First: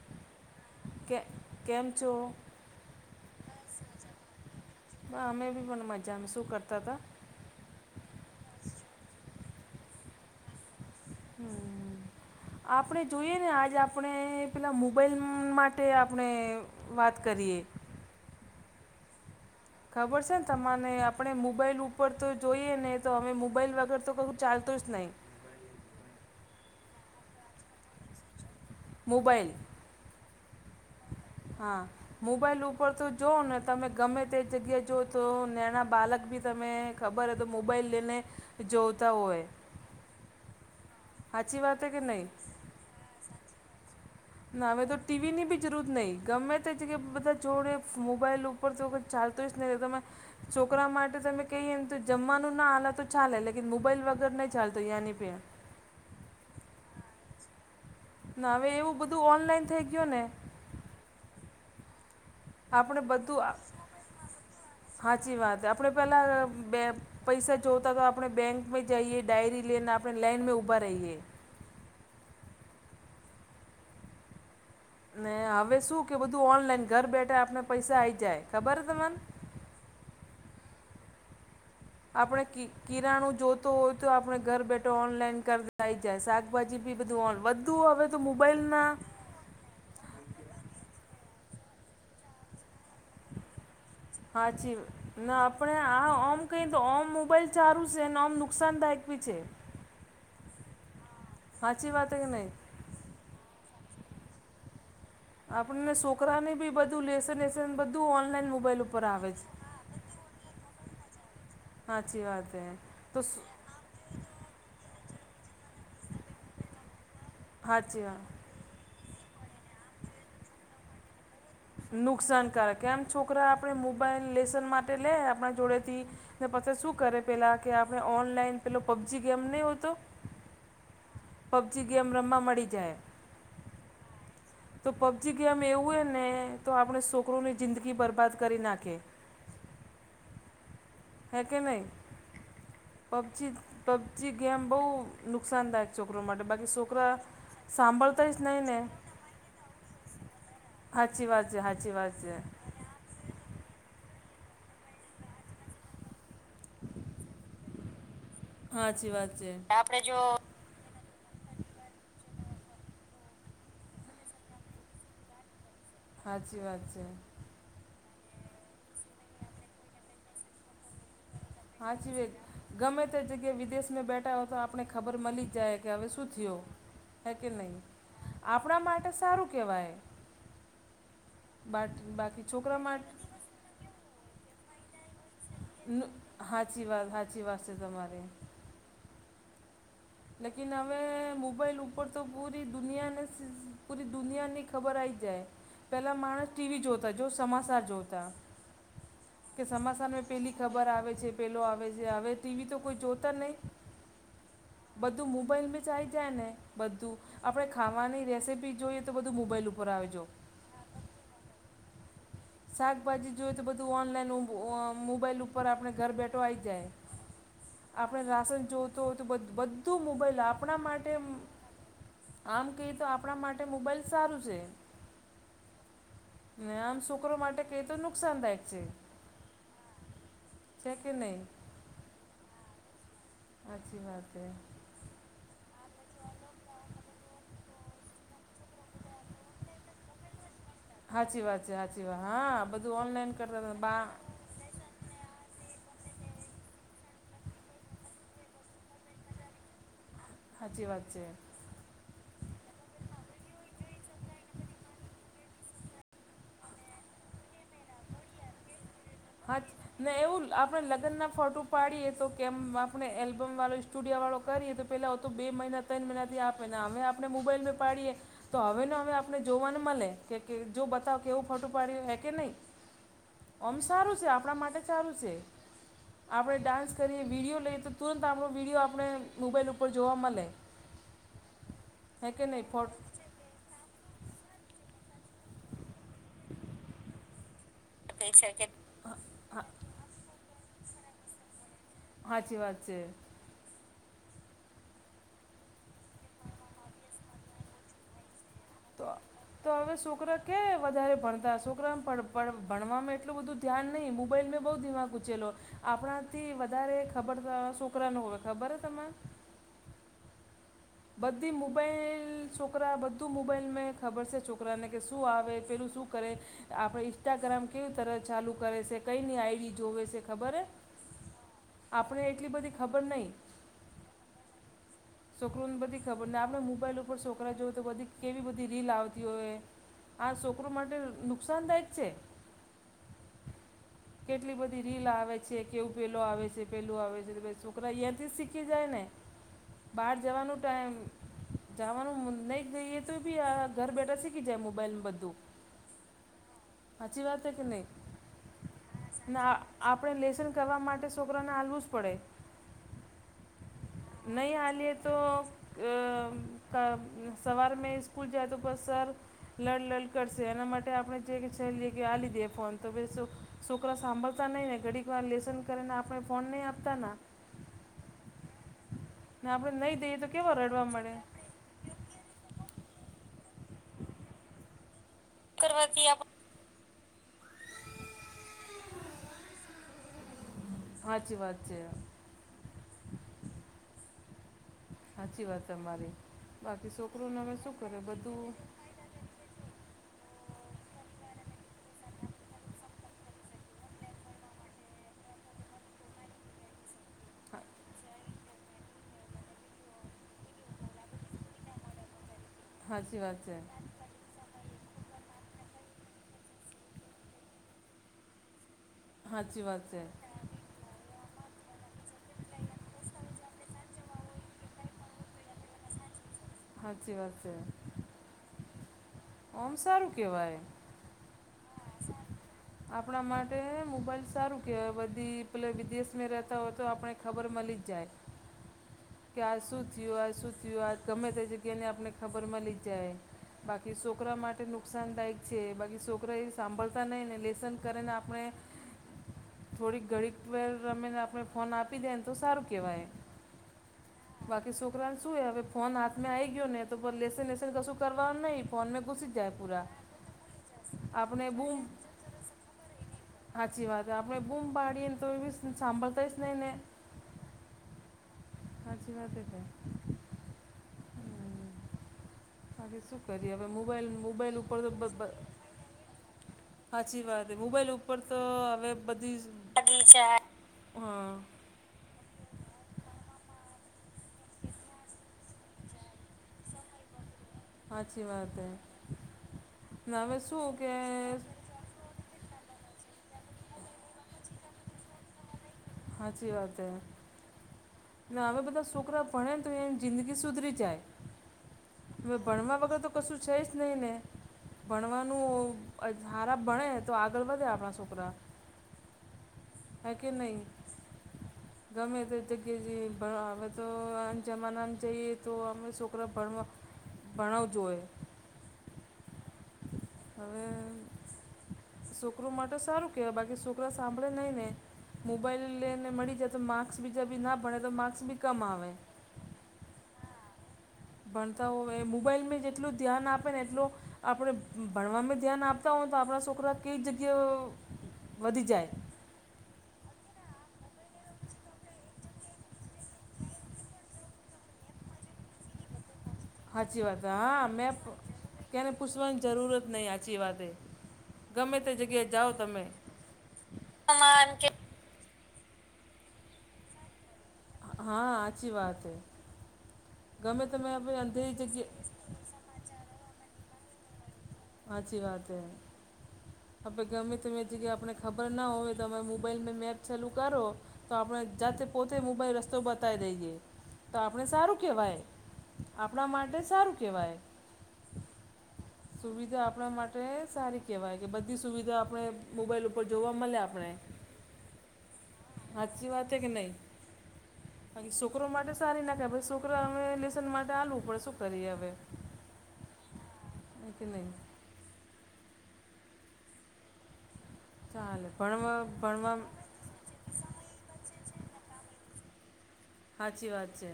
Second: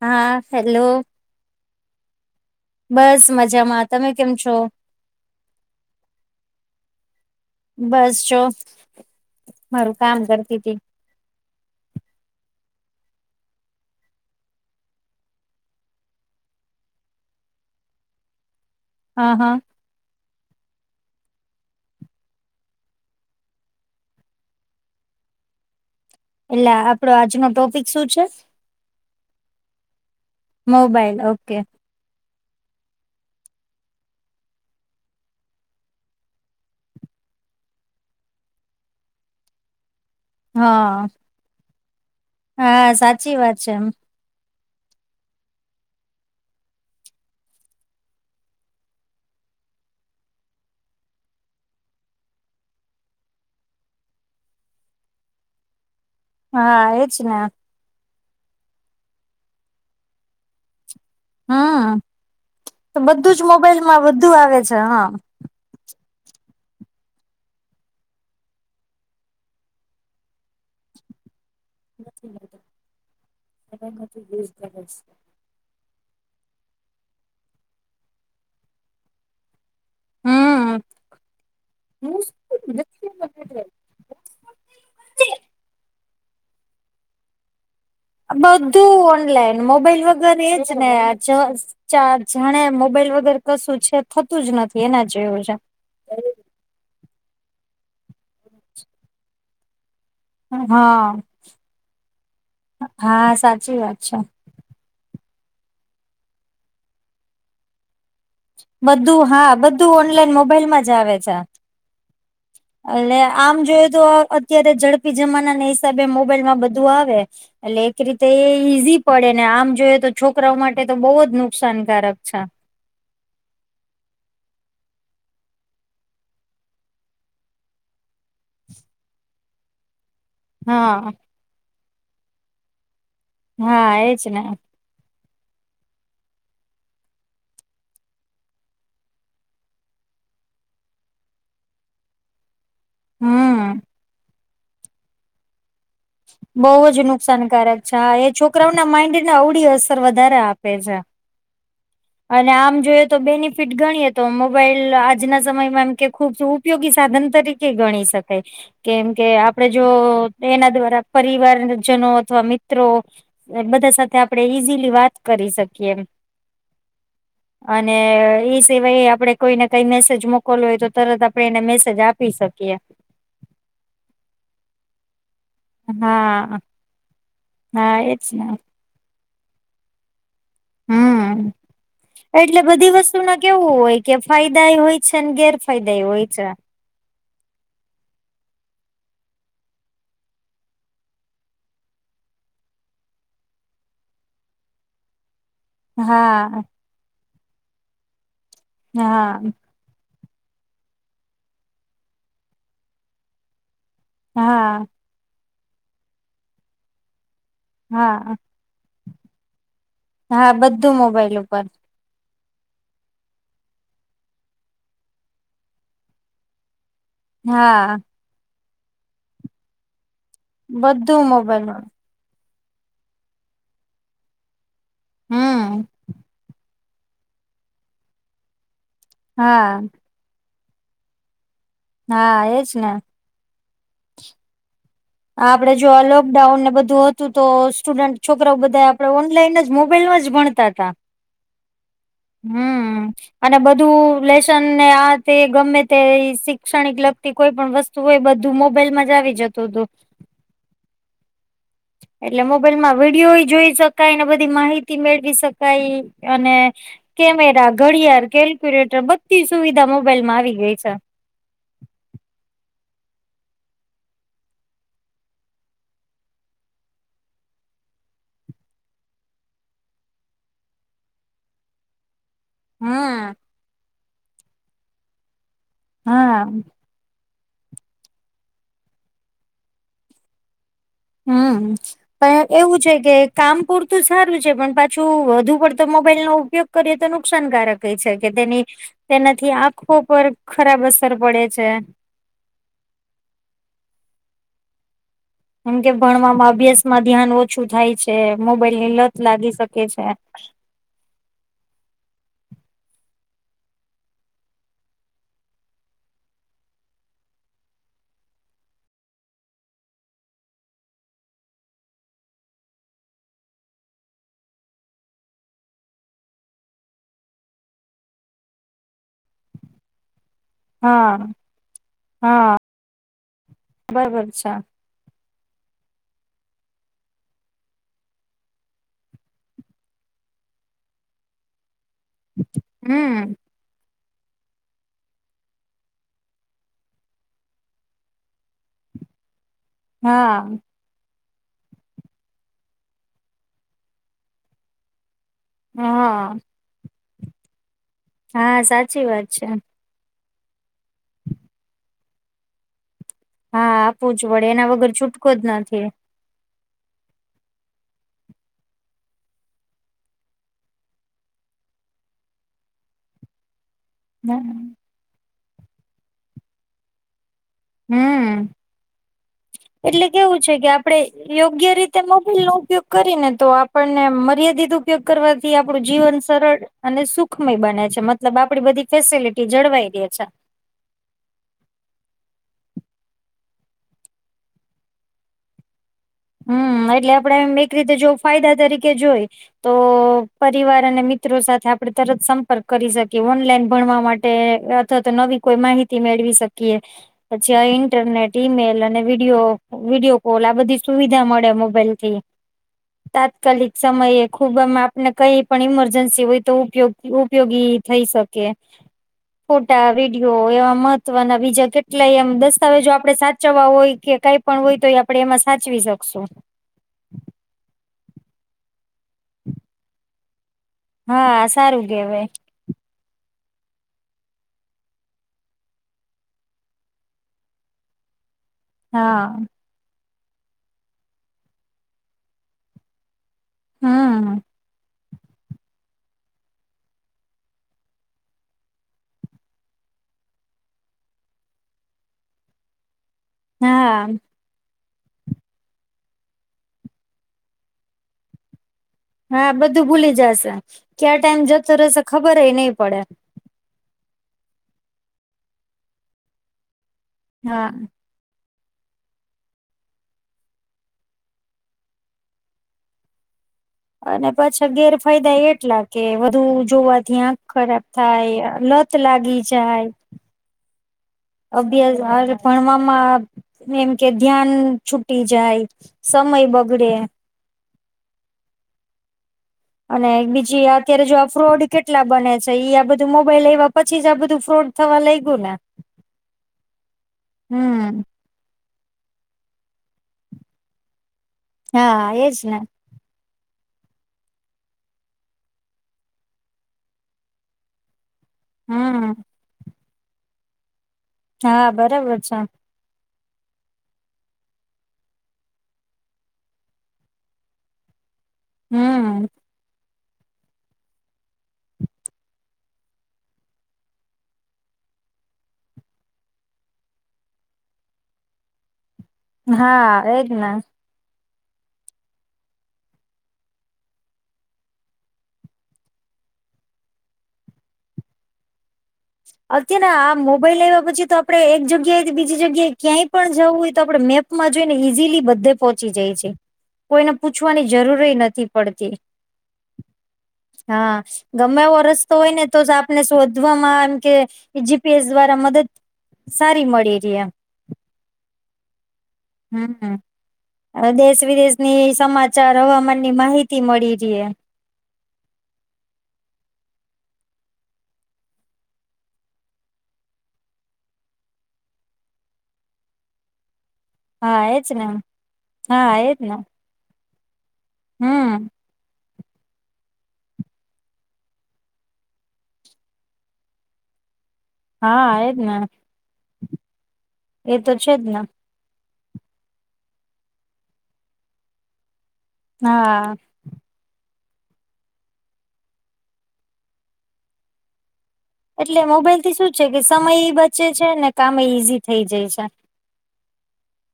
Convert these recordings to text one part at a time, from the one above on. હા હેલો. કે કેમ છો બસ મજામાં. તમે કેમ છો? અમે બી પણ મજામાં શું કરતા હતા બસ જો. મારું કામ કરતીતી. હમ્મ આપણે જોઈએને આજ આપણે પેલા મોબઈલ માટે આપણે. વાત કરીએ. હા હા. ખબર સેને તમાને આપણે મોબાઈલ ઉપર તો જોઈએને તો અમે મોબાઈલ વગર તો કહું ચાલતું જ નહીં. એટલે આપડો આજનો ટોપિક શું છે? Mobile mobile okay. હા. મોબાઈલ ઉપર તો જોઓને તમે ગમે તે જગ્યાએ જોઓ તો નેના બાલક બી તમે ખબર એતો મોબાઈલ લઈને જોતા હોય. હા. હાચી વાત હે કે નહી. હા સાચી વાત છે એમ ના હવે તો ટીવીની બી જરૂરત ન‌ઈ ગમે તે જગ્યે બધા જોડે મોબાઈલ ઉપ ઉપર જેવુ તો ચાલતો જ નહી તમે સોકરા માટે તમે કહી એમ તો જમવાનું ના આલે તો ચાલે લેકિન મોબાઈલ વગર નહી ચાલતું યાની પે હા એજ ને. ના હવે એવું બધું ઓનલાઈન થઈ ગયું ને. હા બધું જ મોબાઈલમાં બધું આવે છે. હા. સાચી વાત આપણે પેલા બે પૈસા જોવતા તો આપણે બેંકમાં જઈએ ડાયરી લઈને આપણે લેઈનમાં ઊભા રહીએ. [unintelligible] ને હવે શું કે બધું ઓનલાઈન ઘર બેઠા આપને પૈસા આઈ જાય ખબર હે તમને? હમ આપણે કિરાણું જોતો હોય તો આપણે ઘર બેઠો ઓનલાઈન કરતાઈ જાય સાક. ભાજી બી બધું વધુ આવે. બધું ઓનલાઈન મોબાઈલ વગર એજને. ચાર જાણે મોબાઈલ વગેર કશું છે થતું જ નથી એના જેવું છે. હા ઓમ કહીન તો ઓમ મોબાઈલ ચારુ સે અને ઓમ નુકસાનદાયક બી છે. પણ હા. સાાચી વાત હે કે નય? હા સાચી વાત છે. આપણને સોકરાને બી બધું લેસનવેસન બધું. ઓનલાઈન મોબાઈલ ઉપર બધું આવે છે હા બધું ઓનલાઈન મોબાઈલમાં જ આવે છે. હાચી વાત. હે અને તો આમ જોઈએ તો અત્યારે ઝડપી જમાનાના હિસાબે મોબાઈલમાં બધું આવે. એટલે સાચી એક રીતે વાત એ ઈઝી પડે ને આમ જોઈએ તો છોકરાઓ માટે તો બહુ જ નુ નુકસાનકારક કેમ છોકરા આપણે મોબાઈલ લેશન માટે લેય આપણા જોડેથી પછે શું કરે પેલા કે આપણે ઓનલાઈન પેલો પબજી ગેમ નહીં હોતો હા. પબજી ગેમ રમવા મળી જાય. હા એજ ને. તો પબજી ગેમ એવું હે ને તો આપણે છોકરોની જિંદગી બરબાદ કરી નાખે. હે કે નહી પબજી હમ પબજી ગેમ બહુ નુકસાનદાયક. છોકરો માટે બહુ બાકી જ છોકરા નુકસાનકારક છે હા સાંભળતા એ જ નહીં ને છોકરાઓના માઈન્ડ ને અવડી અસર વધારે આપે છે. હાચી વાત છે હાચી વાત છે. અને આમ જોએ તો બેનિફિટ ગણી તો મોબાઈલ આજના સમયમાં એમ કે. ખૂબ ઉપયોગી સાધન તરીકે ગણી શકાય સાચી કેમ કે વાત છે આપડે જો. એના દ્વારા પરિવારજનો અથવા મિત્રો. બધા સાથે આપડણે ઈઝીલી વાત કરી શકીએ એમ. હાચી વાત છે. અને એ સિવાય આપડે કોઈ ને કઈ મેસેજ મોક. મોકોલો હોય તો તરત આપણે એને મેસેજ સાચી આપી વાત શકીએ. ગમે તે જગ્યા એ વિદેશમાં બેઠા હોય તો આપણે ખબર મળીજ જાય કે હવે શું હા થયું. હ કે નહીં હા એજ ને આપણા માટે સારું કહેવાય. હમ બાકી એટલે છોકરા બધી માટે વસ્તુના. કેવું હોય કે ફાયદા એ હોય છે ને ગેરફાયદા એ હોય છે. હાચી વાત હાચી વાત છે તમારી. લેકિન અમે મોબાઈલ ઉપર તો પૂરી દુનિયાને સ પૂરી દુનિયાને. ખબર આવી જાય પહેલાં માણસ હા ટીવી જોતા જો સમાચાર જોતા. હા. કે સમાચારમાં પેલી ખબર આવે છે પેલો આવે છે હવે ટીવી તો કોઈ જોતા જ નહીં. હા. બધું મોબાઈલ બી ચાઇ જાય ને બધું આપણે ખાવાની હા રેસીપી. જોઈએ તો બધુ મોબાઈલ ઉપર આવે જો. હા બધું મોબાઈલ ઉપર. શાકભાજી જોઈએ તો બધું ઓનલાઈન ઓઆમ મોબાઈલ ઉપર આપણે ઘર બેઠો આવી જાય. હા. આપણે રાસન જોતો હોય તો બઘુ બધું મોબાઈલ આપણા માટે. બધું મોબાઈલ આમ કહીએ તો આપણા માટે મોબાઈલ સારું છે. હમ. ને આમ છોકરો માટે કઈ તો નુકસાનદાયક છે. હા. છે કે નહી. હા એજ ને. હાચી વાત હૈ. આપડે જો આ લોકડાઉન ને બધું હતું તો સ્ટુડન્ટ છોકરાઓ બધા આપડે ઓનલાઈનજ. મોબાઈલમાં જ ભણતા હતા. સાાચી વાત છેી સાચી વાત હા બધું ઓનલાઈન કરતા બા. શિક્ષણ ને આ તે ગમે તે શિક્ષણિક લગતી કોઈ પણણ વસ્તુ હોય બધું મોબાઈલમાં જ આવી જતું હતું. હાચી વાત છે. એટલે મોબાઈલ માં વિડીયો એ જોઈ શકાય ને બધી માહિતી મેળવી શકાય. અને કેમેરા ઘડિયાળ કેલ્ક્યુલેટર બધી સુવિધા મોબાઈલ માં આવી ગઈ છે. તેના ફોટો. ઉપ પાડીએ તો કેમ આપણે એલ્બમ વાળો સ્ટુડિયો વાળો કરીએ તો પેલા હો તો બે મહિના. આપે ના આપને મોબાઈલ પ પાડીએ. તો હવે ને હવે આપને જોવાનું મળે કે જો બતાવ કેવું ફોટું પાડ્યું હે કે નહીં. હા [inaudible] આમ સારું છે આપણા માટે સારું છે હા આપડ ડાન્સ કરીએ વિડીયો લઈએ તો તુરંત આપણો વિડીિયો આપણે મોબાઈલ ઉપર જોવા મળે- હમ હે કે પણ નહીં એવું ફોટ છે કે કામ પૂરતું સારું છે પણ- શું વધુ પડતો મોબાઈલ નો ઉપયોગ કરીએ તો નુકસાનકારક- કે છે કે તેની તેનાથી હા આંખો પર ખરાબ અસર પડે છે. સાચી વાત છે. કેમ કે ભણવામાં અભ્યાસ માં ધ્યાન ઓછું થાય છે. તે મોબાઈલ ની- તો લત લાગી તો શકે હવે છે છોકરા કે વધારે ભણતા હશો- પણ ભણવામાં એટલું બધું ધ્યાન નહીં મોબાઈલ બહુ દિમાગ ઉંચેલો- આપણાથી વધારે ખબર છોકરાને હોય ખબર હે તમને- બધી મોબાઈલ છોકરા બધું મોબાઈલ મેં ખબર છે છોકરાને કે શું આવે પેલું શું કરે- આપણે ઇન્સ્ટાગ્રામ કેવી તર ચાલુ કરે છે કઈની આઈડી જોવે છે ખબર હે- હા આપણે એટલી બધી ખબર નહી. બરાબર છે. છોકરોને બધી ખબર ને આપણે મોબાઈલ ઉપર છોકરા જોએ તો બધી કેવી બધી રીલ આવતી હોય. આ છોકરું માટે નુકસાનદાયક છે. હમ [inaudible] કેટલી બધી રીલ આવે છે કેવું પેલો આવે છે પેલું આવે છે છોકરા અહીંયા થી શીખી જાય ને [inaudible] હા તેમ જવાનું નહી જઈએ તો ભી આ ઘર બેઠા શીખી જઇએ મોબાઈલ ને બધું- હા હચ વાતે કેને હા સાચી વાત છે. આપણે લેસન કરવા માટે છોકરાને આલવું જ પડે હા આપવું જ પડે એના વગર છૂટકો જ નથી તો ક સવાર મે સ્કૂલ જાય તો બસ સર લડ લડ કરશે એના માટે આપણે જે કે છેલીએ કે આલી દઈએ ફોન બીજું તોં સુ છોકરા સાંભળતા નહીિ ને ઘડીક વાર લેસન કરીને આપણે ફોન નહીં આપતા ને- હમ ના આપડે નઈ- એટલે કેવું છે કે આપડે- યોગ્ય રીતે મોબાઈલ નો ઉપયોગ કરીને તો આપણને મર્યાદિત ઉપયોગ કરવા- થી આપડું જીવન સરળ અને સુખમય બને છે મતલબ આપડી બધી ફેસિલિટી જળવાઈ રે છે. હાચી વાત છે. [inaudible] [inaudible] સાચી વાત છે તમારી- બાકી [unintelligible] એટલે આપડે છોકરોને એમ હવે એક શું રીતે કરે જોવ બધું ફાયદા તરીકે જોઈ તો પરિવાર અને મિત્રો સાથે આપણે તરત સંપર્ક કરી શકીએ ઓનલાઈન ભણવા માટે- અથવા તો નવી કોઈ માહિતી મેળવી શકીએ- પછી અ ઇન્ટરનેટ ઈમેલ અને વિડીયો વિડીયો કોલ આ બધી સુવિધા મળે મોબાઈલથી સાચી વાત છે તાત્કાલિક સમયે ખુબ આમ કઈ પણ ઈમરજન્સી હોય તો ઉપયોગ ઉપયોગી થઈ શકે સાચી ફોટા વાત છે વિડીયો એવા મહત્વના બીજા કેટલાય એમ દસ્તાવેજો આપડે સા ચવા હોય કે કઈ પણ હોય તો આપડે એમાં સાચવી શકશું. હાચી વાત છે. ઓમ સારું કેવાય હા સારું કેેવાય. આપણા માટે મોબાઈલ સારું કેવાય બધી પેલે વિદેશ મેં રેતા હોય તો આપણે ખબર મલી જ જાય. હા કે આ શું થયું આ શું થયું આ ગમે તે જગ્યા ને આપને ખબર મલી જાય. બાકી સોકરા હમ માટે નું મેંસાનદાયક છે બાકી છોકરા એ સાંભળતા નહીં ને લેસન કરીને આપણે થોડીક ઘડીક વેર રમી આપણે ફોન આપી દેન તો સારું કેવાય. ના આ બાકી સોકરાને શું હવે ફોન હાથમેં આઈ ગ્યો ને તો લેસન વેસન કશું કરવાનું નહી ફોન મેં હા બધું ભૂલી જશે ક્યા ટાઈમ આપણે જતો રેશે ખબરએ નય પડે. હાચી વાત આપણે બૂમ પાડીએ ને તો એ બી સાંભળતા ઇસ નઈ ને. હા. સાચી વાત એ કે હમ્મ અને પાછા ઉપર તો બ- બ- ગેરફાયદા એટલા કે વધુ જોવાથી સાચી આંખ વાત હે ખરાબ મોબાઈલ ઉપર તો થાય, લત હવે બધી લાગી જાય. જ હા અભ્યા [unintelligible] ભણવામાં એમ કે ધ્યાન છૂટી જાય સમય બગડે હાચી વાત હે. અને ને હવે બીજી શું કે અત્યારે જો આ ફ્રોડ કેટલા બને છે ઈ આ બધું મોબાઈલ આયવા પછી જ આ બધું ફ્રોડ થવા લાઈ ગુ ને હાચી વાત હે. હમ ના હવે બધા છોકરા ભણે ને તો એ જિંદગી સુધરી જાય હા હવે એજ ને ભણવા વગર તો કશું છે જ નહીં ને ભણવાનું હારા ભણે તો આગળ વધે આપણા છોકરા હમ્મ. કારકે નહી હા બરાબર ગમે તે છે જગ્ કે જે હવે તો જમાનામાં જઈએ તો ઓમે સોકરા ભણવા ભણાઉ જોએ. હમ્મ. હવે સોકરો માટે સારું કેવાય બાકી સોકરા સાંભળે નહી ને મોબાઈલ એને મળી જાય તો માર્ક્સ બીજા બી ના ભણે તો માર્ક્સ બી કમ આવે. હા એજ ને. ભણતા હોય એ મોબાઈલ મે જેટલું ધ્યાન આપે ને એટલું આપણે ભણવામાં ધ્યાન આપતા હોય તો આપણા છોકરા કઈક જગ્યા વધી જાય. અત્યારેના આ મોબાઈલ આયવા પછી તો આપડે એક જ ગ્યા થી બીજી જગ્યાએ ક્યાંય પણ જવું હોય તો આપણે મેપમાં જોઈ ને ઈઝીલી બધે પહોંચી જાય છે સાચી કોઈને વાત પૂછવાની હા મેં જરૂરે નથી પડતી ક્યાંને પૂછવાની જરૂર જ નહીં સાચી વાતે હા ગમે ગમેએવો તે રસ્તો જગ્યાએ હોય ને જાઓ તો તમે આપને શોધવામા કે જી. પી. એસ. દ્વારા મદદ સારી મળીરિઅ હા હાચી વાત હે હમ હમ ગમે તમે હવે આપણે દેશ અંધેરી વિદેશની જગ્યા સમાચાર હવામાનની માહિતી મળી રે. હાચી વાત હૈ. આપે ગમે તમે જગ્યાએ આપને ખબર ના હોય તમે મોબાઈલમાં મેપ ચાલુ કરો. તો આપણે જાતે પોતે મોબાલ રસ્તો બતાઈ દઈએે. તો હા આપણે એજ સારું ને કેવાય હા આપણા માટે સારું કેવાય હમ્મ. સુવિધા આપણા માટે સારી કહેવાય કે બધી સુવિધા આપણે મોબાઈલ ઉપર જોવા મલે આપણે હા એજ ને હાચી વાત કે નઈ એ તો છે જ પહિ ને સોકરો માટે ઉતારી નાખાય છોકરા અમે લેસન માટે આલવું પડ શું કરીએ હવે. હા. નથી કે નહીં. ચાલે એટલે ભણમાં મોબાઈલ થી ભણવા. શું છે સમય એ બચે છે ને કામ એ ઈઝી થઈ જાય છે. હાચી વાત છે.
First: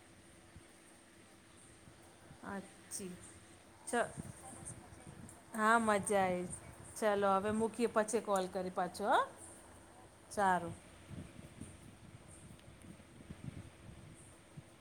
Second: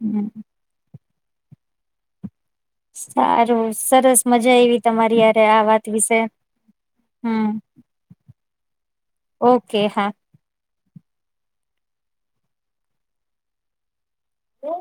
હમ. હા. સારું સરસ મજા એવી તમારી યારે આ વાત વિશે. ચલો હમ હવે મૂકીએ પછી કોલ કરી પાછો હા ઓકે હા. સારું. ઓ.